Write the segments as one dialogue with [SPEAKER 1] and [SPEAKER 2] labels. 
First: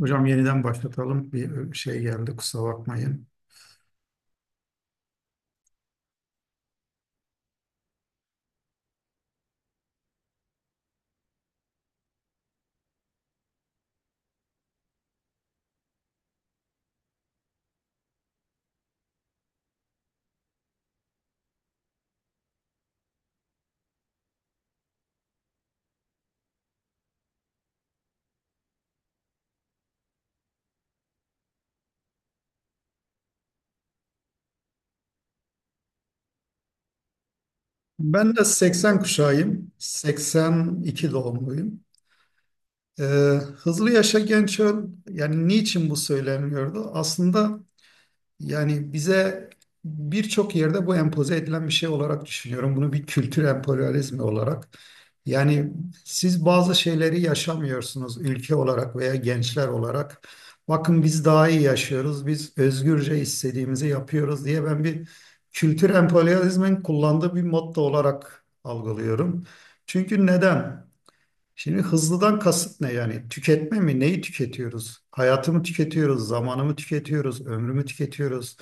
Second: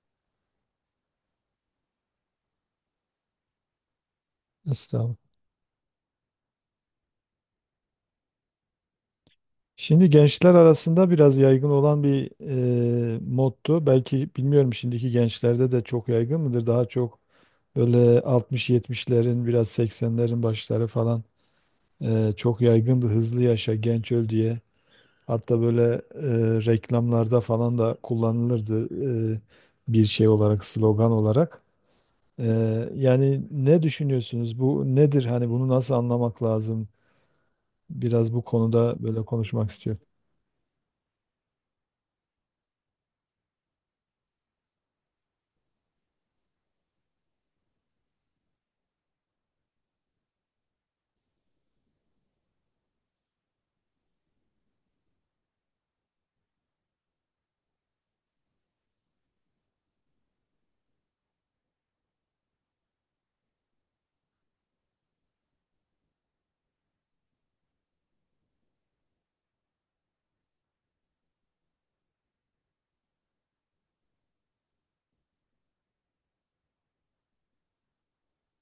[SPEAKER 1] Hocam yeniden başlatalım. Bir şey geldi kusura bakmayın.
[SPEAKER 2] Estağfurullah. Şimdi gençler arasında biraz yaygın olan bir moddu. Belki bilmiyorum, şimdiki gençlerde de çok yaygın mıdır? Daha çok böyle altmış-yetmişlerin, biraz seksenlerin başları falan çok yaygındı. Hızlı yaşa, genç öl diye. Hatta böyle reklamlarda falan da kullanılırdı e, bir şey olarak, slogan olarak. E, Yani ne düşünüyorsunuz? Bu nedir? Hani bunu nasıl anlamak lazım? Biraz
[SPEAKER 1] Ben de
[SPEAKER 2] bu
[SPEAKER 1] 80
[SPEAKER 2] konuda böyle konuşmak
[SPEAKER 1] kuşağıyım.
[SPEAKER 2] istiyorum.
[SPEAKER 1] 82 doğumluyum. Ee, Hızlı yaşa genç öl, yani niçin bu söyleniyordu? Aslında yani bize birçok yerde bu empoze edilen bir şey olarak düşünüyorum. Bunu bir kültür emperyalizmi olarak. Yani siz bazı şeyleri yaşamıyorsunuz ülke olarak veya gençler olarak. Bakın biz daha iyi yaşıyoruz, biz özgürce istediğimizi yapıyoruz diye ben bir kültür emperyalizmin kullandığı bir motto olarak algılıyorum. Çünkü neden? Şimdi hızlıdan kasıt ne yani? Tüketme mi? Neyi tüketiyoruz? Hayatımı tüketiyoruz, zamanımı tüketiyoruz, ömrümü tüketiyoruz.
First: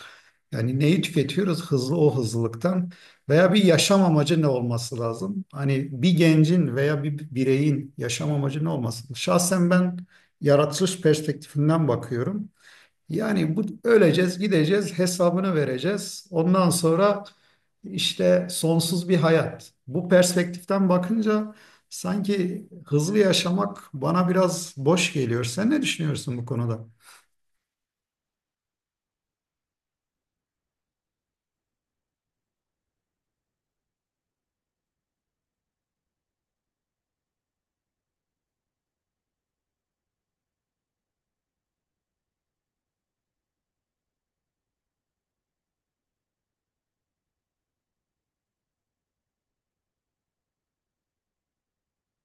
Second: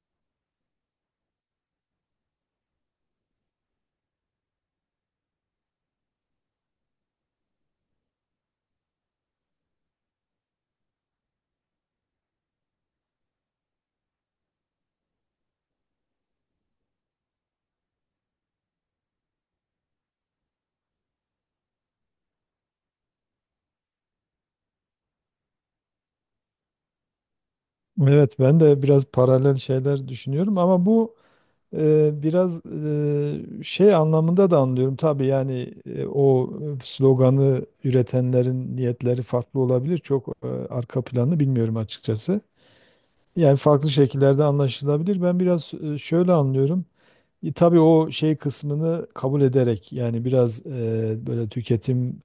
[SPEAKER 1] Yani neyi tüketiyoruz? Hızlı o hızlılıktan veya bir yaşam amacı ne olması lazım? Hani bir gencin veya bir bireyin yaşam amacı ne olması? Şahsen ben yaratılış perspektifinden bakıyorum. Yani bu öleceğiz, gideceğiz, hesabını vereceğiz. Ondan sonra işte sonsuz bir hayat. Bu perspektiften bakınca sanki hızlı yaşamak bana biraz boş geliyor. Sen ne düşünüyorsun bu konuda?
[SPEAKER 2] Evet, ben de biraz paralel şeyler düşünüyorum ama bu şey anlamında da anlıyorum. Tabii yani o sloganı üretenlerin niyetleri farklı olabilir. Çok arka planı bilmiyorum açıkçası. Yani farklı şekillerde anlaşılabilir. Ben biraz şöyle anlıyorum. Tabii o şey kısmını kabul ederek yani biraz böyle tüketim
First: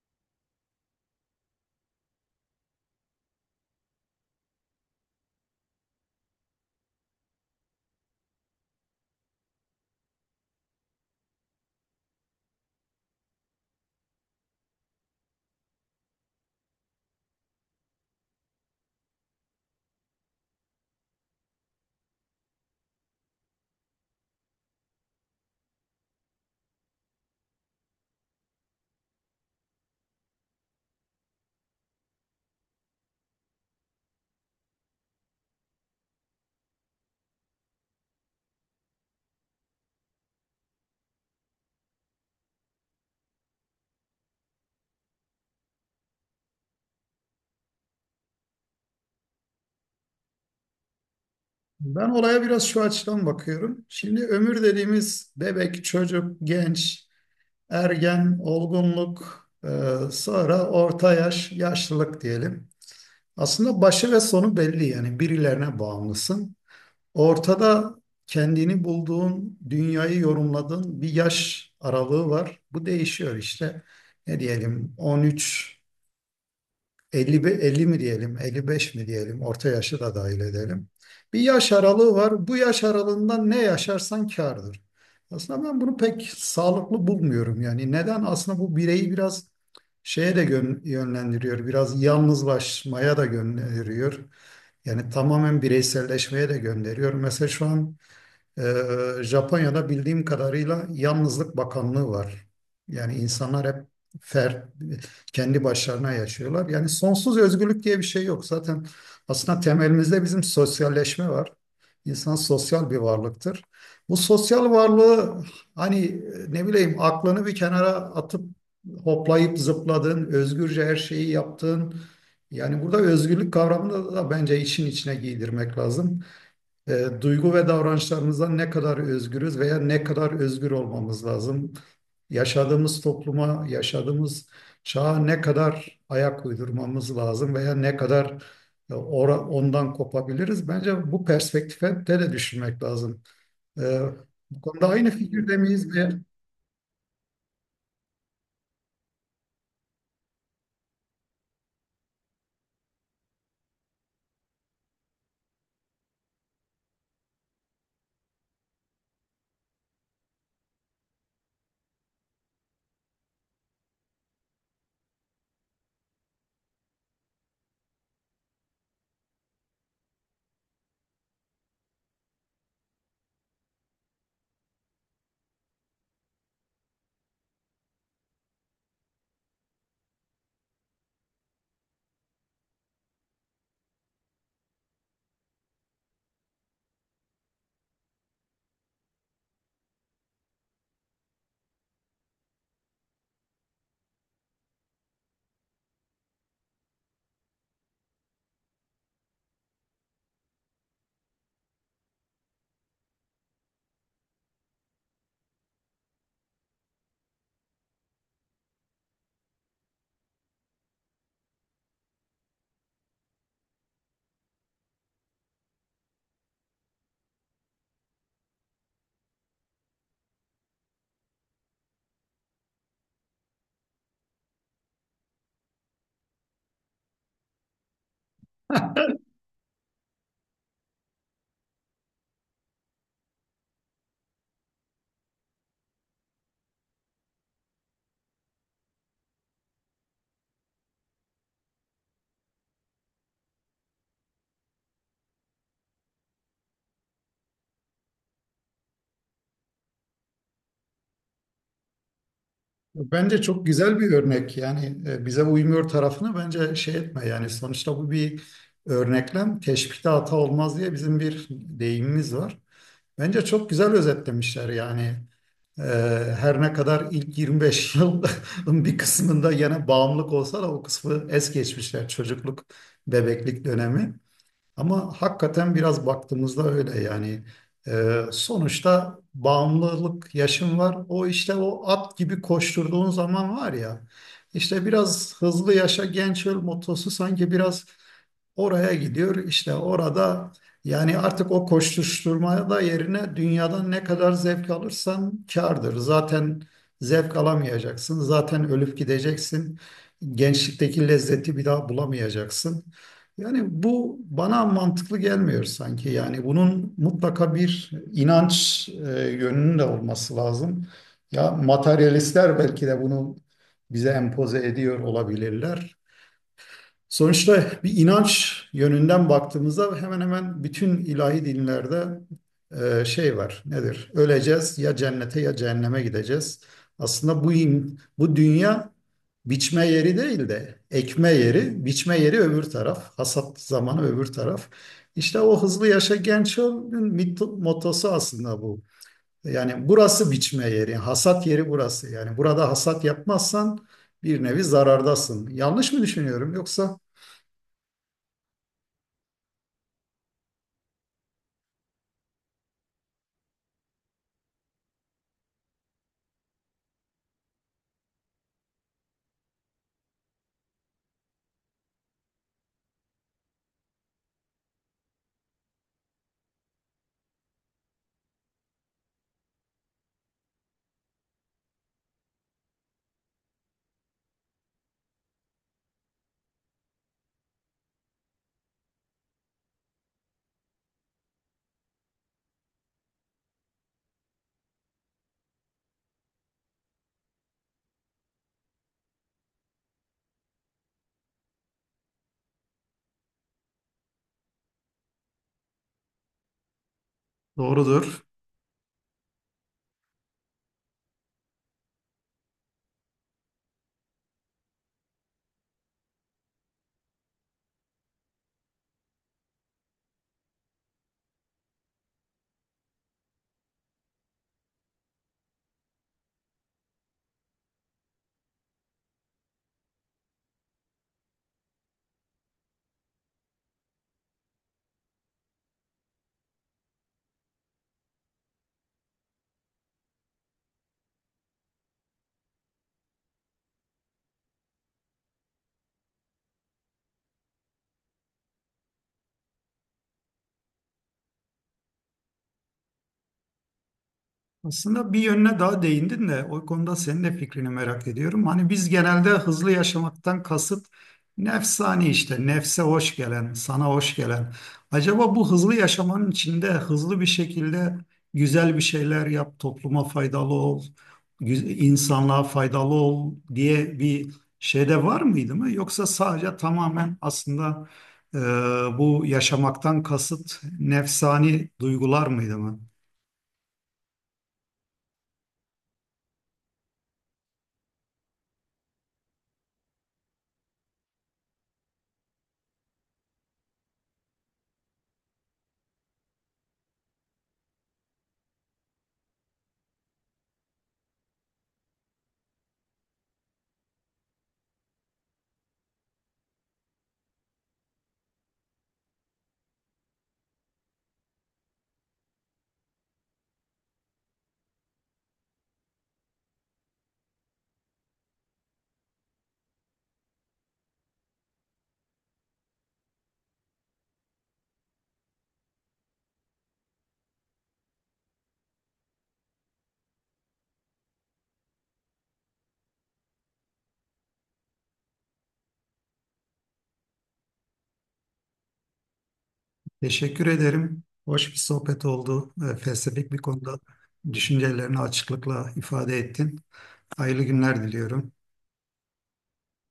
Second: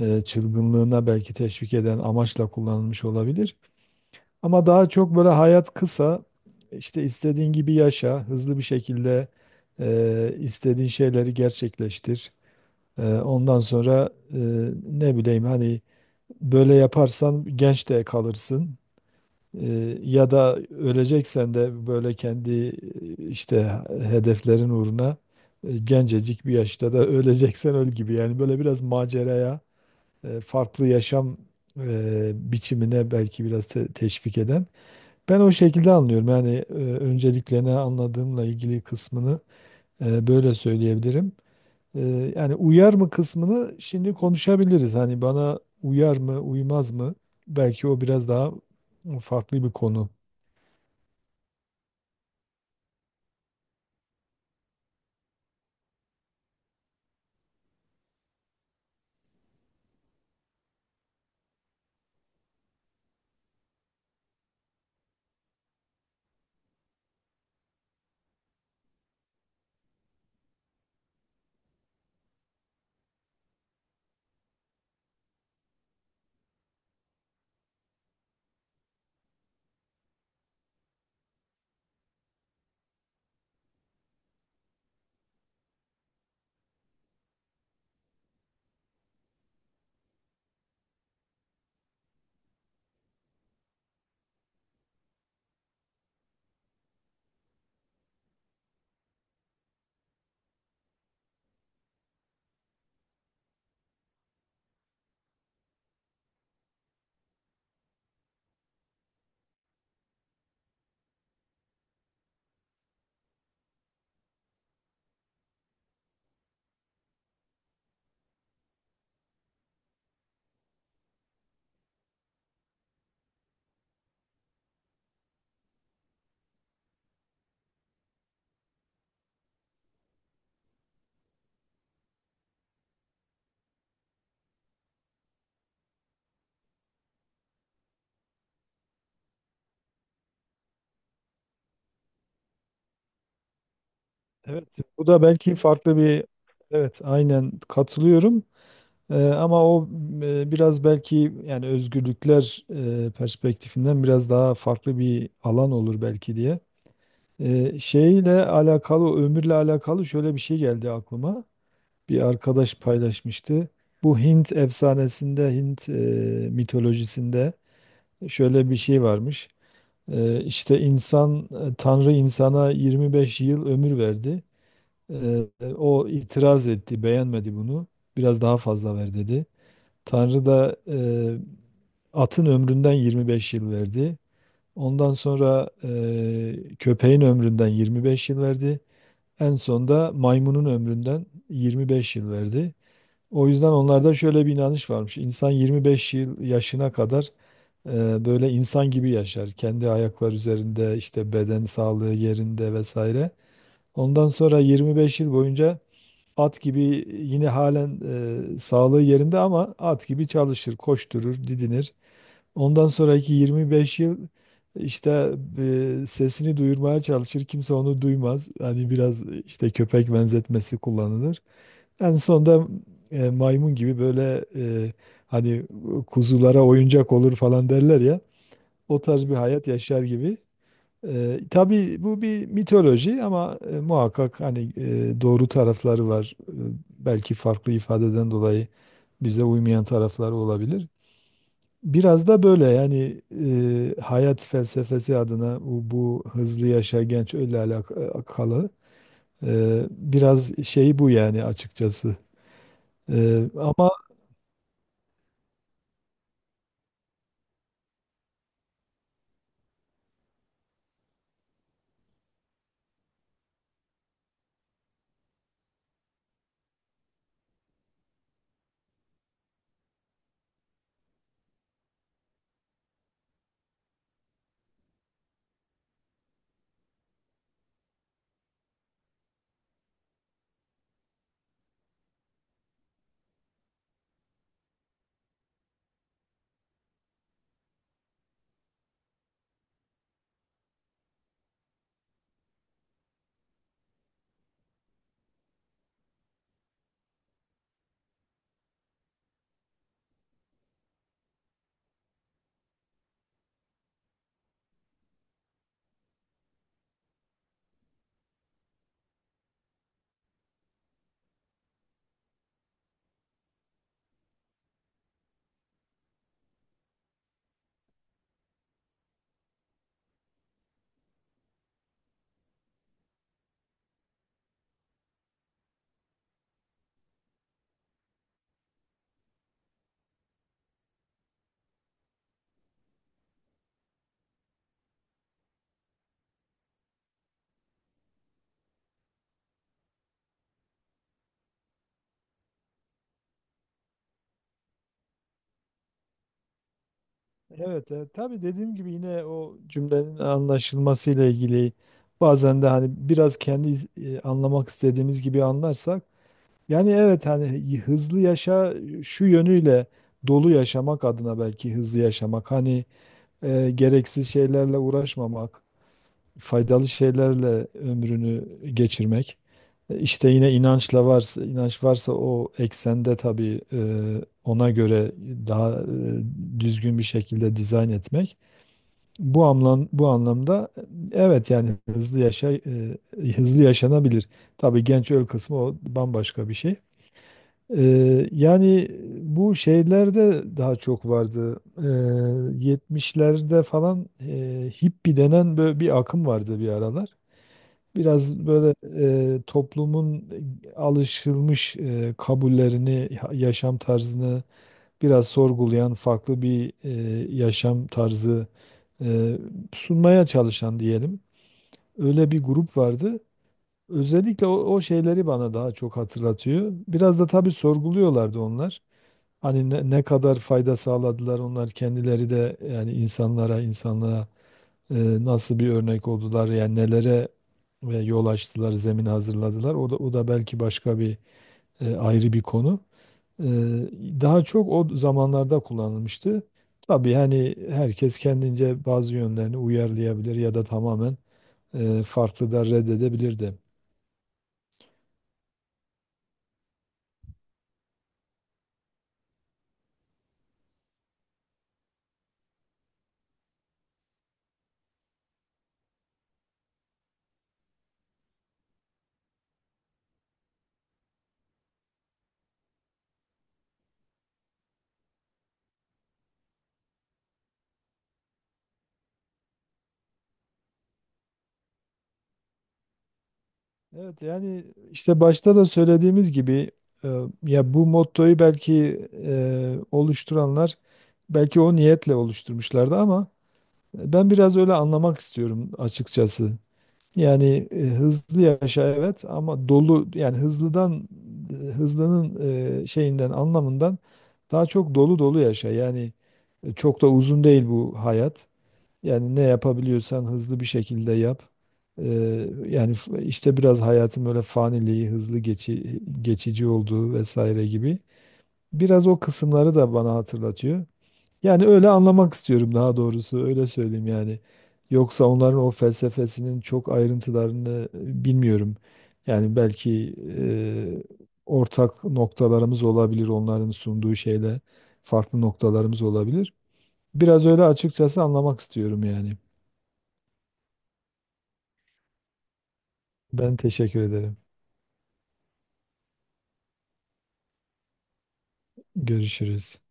[SPEAKER 2] çılgınlığına belki teşvik eden amaçla kullanılmış olabilir. Ama daha çok böyle hayat kısa, işte istediğin gibi yaşa, hızlı bir şekilde istediğin şeyleri gerçekleştir. Ondan sonra ne bileyim, hani böyle yaparsan genç de kalırsın. E, Ya da öleceksen de böyle kendi işte hedeflerin uğruna gencecik bir yaşta da öleceksen öl gibi. Yani böyle biraz maceraya, farklı yaşam biçimine belki biraz teşvik eden. Ben o şekilde anlıyorum. Yani öncelikle ne anladığımla ilgili kısmını böyle söyleyebilirim. E, Yani uyar mı kısmını şimdi konuşabiliriz. Hani bana uyar mı, uymaz mı? Belki o biraz daha farklı bir konu.
[SPEAKER 1] Ben olaya biraz şu açıdan bakıyorum. Şimdi ömür dediğimiz bebek, çocuk, genç, ergen, olgunluk, sonra orta yaş, yaşlılık diyelim. Aslında başı ve sonu belli, yani birilerine bağımlısın. Ortada kendini bulduğun, dünyayı yorumladığın bir yaş aralığı var. Bu değişiyor işte. Ne diyelim, 13, 50, 50 mi diyelim, 55 mi diyelim, orta yaşı da dahil edelim. Bir yaş aralığı var. Bu yaş aralığında ne yaşarsan kârdır. Aslında ben bunu pek sağlıklı bulmuyorum yani. Neden? Aslında bu bireyi biraz şeye de yönlendiriyor, biraz yalnızlaşmaya da gönderiyor. Yani tamamen bireyselleşmeye de gönderiyor. Mesela şu an Japonya'da bildiğim kadarıyla Yalnızlık Bakanlığı var. Yani insanlar hep fer, kendi başlarına yaşıyorlar. Yani sonsuz özgürlük diye bir şey yok. Zaten aslında temelimizde bizim sosyalleşme var. İnsan sosyal bir varlıktır. Bu sosyal varlığı hani ne bileyim aklını bir kenara atıp hoplayıp zıpladığın, özgürce her şeyi yaptığın, yani burada özgürlük kavramını da bence işin içine giydirmek lazım. Duygu ve davranışlarımızdan ne kadar özgürüz veya ne kadar özgür olmamız lazım? Yaşadığımız topluma, yaşadığımız çağa ne kadar ayak uydurmamız lazım veya ne kadar ondan kopabiliriz? Bence bu perspektife de düşünmek lazım. E, Bu
[SPEAKER 2] Evet,
[SPEAKER 1] konuda
[SPEAKER 2] bu
[SPEAKER 1] aynı
[SPEAKER 2] da belki
[SPEAKER 1] fikirde miyiz?
[SPEAKER 2] farklı
[SPEAKER 1] Ve
[SPEAKER 2] bir evet aynen katılıyorum. Ama o biraz belki yani özgürlükler perspektifinden biraz daha farklı bir alan olur belki diye. Şeyle alakalı, ömürle alakalı şöyle bir şey geldi aklıma. Bir arkadaş paylaşmıştı. Bu Hint efsanesinde, Hint mitolojisinde şöyle bir şey varmış. İşte Tanrı insana 25 yıl ömür verdi. Ee, O itiraz etti, beğenmedi bunu. Biraz daha fazla ver dedi. Tanrı da atın ömründen 25 yıl verdi. Ondan sonra köpeğin ömründen 25 yıl verdi. En son da maymunun ömründen 25 yıl verdi. O yüzden onlarda şöyle bir inanış varmış. İnsan 25 yıl yaşına kadar böyle insan gibi yaşar. Kendi ayaklar üzerinde, işte beden sağlığı yerinde vesaire. Ondan sonra 25 yıl boyunca at gibi yine halen sağlığı yerinde ama at gibi çalışır, koşturur, didinir. Ondan sonraki 25 yıl işte sesini duyurmaya çalışır. Kimse onu duymaz. Hani biraz işte köpek benzetmesi kullanılır. En sonunda maymun gibi böyle hani kuzulara oyuncak olur falan derler ya. O tarz bir hayat yaşar gibi. Tabii bu bir mitoloji ama muhakkak hani doğru tarafları var. Belki farklı ifadeden dolayı bize uymayan tarafları olabilir. Biraz da böyle yani hayat felsefesi adına bu hızlı yaşa genç öyle alakalı biraz şey bu yani açıkçası.
[SPEAKER 1] bence
[SPEAKER 2] E,
[SPEAKER 1] çok
[SPEAKER 2] ama
[SPEAKER 1] güzel bir örnek. Yani bize uymuyor tarafını bence şey etme. Yani sonuçta bu bir örneklem. Teşbihte hata olmaz diye bizim bir deyimimiz var. Bence çok güzel özetlemişler yani. Ee, Her ne kadar ilk 25 yılın bir kısmında yine bağımlılık olsa da o kısmı es geçmişler. Çocukluk, bebeklik dönemi. Ama hakikaten biraz baktığımızda öyle yani. Sonuçta bağımlılık yaşım var. O işte o at gibi koşturduğun zaman var ya. İşte biraz hızlı yaşa genç öl motosu sanki biraz oraya gidiyor, işte orada yani artık o koşuşturmaya da yerine dünyadan ne kadar zevk alırsan kârdır. Zaten zevk alamayacaksın. Zaten ölüp gideceksin. Gençlikteki lezzeti bir daha bulamayacaksın. Yani bu bana mantıklı gelmiyor sanki. Yani bunun mutlaka bir inanç yönünün de olması lazım. Ya materyalistler belki de bunu bize empoze ediyor olabilirler. Sonuçta bir inanç yönünden baktığımızda hemen hemen bütün ilahi dinlerde şey var. Nedir? Öleceğiz, ya cennete ya cehenneme gideceğiz. Aslında bu dünya biçme yeri değil de ekme yeri, biçme yeri öbür taraf, hasat zamanı öbür taraf. İşte o hızlı yaşa genç ol'un mottosu aslında bu. Yani burası biçme yeri, hasat yeri burası. Yani burada hasat yapmazsan bir nevi zarardasın. Yanlış mı düşünüyorum yoksa?
[SPEAKER 2] evet tabii dediğim gibi yine o cümlenin anlaşılmasıyla ilgili bazen de hani biraz kendi anlamak istediğimiz gibi anlarsak yani evet hani hızlı yaşa şu yönüyle dolu yaşamak adına belki hızlı yaşamak hani gereksiz şeylerle uğraşmamak, faydalı şeylerle ömrünü geçirmek. İşte yine inançla varsa, inanç varsa o eksende tabii ona göre daha düzgün bir şekilde dizayn etmek. Bu anlamda evet yani hızlı yaşa, hızlı yaşanabilir. Tabii genç öl kısmı o bambaşka bir şey. E, Yani bu şeylerde daha çok vardı. 70'lerde falan hippie denen böyle bir akım vardı bir aralar.
[SPEAKER 1] Doğrudur.
[SPEAKER 2] Biraz böyle toplumun alışılmış kabullerini, yaşam tarzını biraz sorgulayan farklı bir yaşam tarzı e, sunmaya çalışan diyelim. Öyle bir grup vardı. Özellikle o şeyleri bana daha çok hatırlatıyor. Biraz da tabii sorguluyorlardı onlar. Hani ne kadar fayda sağladılar onlar kendileri de yani insanlara, insanlığa nasıl bir örnek oldular, yani nelere ve yol açtılar, zemin hazırladılar. O da belki başka bir ayrı bir konu. E, Daha çok o zamanlarda kullanılmıştı. Tabii hani herkes kendince bazı yönlerini uyarlayabilir ya da tamamen farklı da reddedebilirdi.
[SPEAKER 1] Aslında bir yönüne daha değindin de o konuda senin de fikrini merak ediyorum. Hani biz genelde hızlı yaşamaktan kasıt nefsani işte, nefse hoş gelen, sana hoş gelen. Acaba bu hızlı yaşamanın içinde hızlı bir şekilde güzel bir şeyler yap, topluma faydalı ol, insanlığa faydalı ol diye bir şey de var mıydı mı? Yoksa sadece tamamen aslında e, bu yaşamaktan kasıt nefsani duygular mıydı mı?
[SPEAKER 2] Evet yani işte başta da söylediğimiz gibi e, ya bu mottoyu belki oluşturanlar belki o niyetle oluşturmuşlardı ama ben biraz öyle anlamak istiyorum açıkçası. Yani hızlı yaşa evet ama dolu, yani hızlıdan e, hızlının şeyinden, anlamından daha çok dolu dolu yaşa. Yani çok da uzun değil bu hayat. Yani ne yapabiliyorsan hızlı bir şekilde yap. Yani işte biraz hayatın böyle faniliği, hızlı geçici olduğu vesaire gibi. Biraz o kısımları da bana hatırlatıyor. Yani öyle anlamak istiyorum, daha doğrusu öyle söyleyeyim yani. Yoksa onların o felsefesinin çok ayrıntılarını bilmiyorum. Yani belki ortak noktalarımız olabilir onların sunduğu şeyle, farklı noktalarımız olabilir. Biraz öyle açıkçası anlamak istiyorum yani.
[SPEAKER 1] Teşekkür ederim. Hoş bir sohbet oldu. Felsefik bir
[SPEAKER 2] Ben
[SPEAKER 1] konuda
[SPEAKER 2] teşekkür ederim.
[SPEAKER 1] düşüncelerini açıklıkla ifade ettin. Hayırlı günler diliyorum.
[SPEAKER 2] Görüşürüz.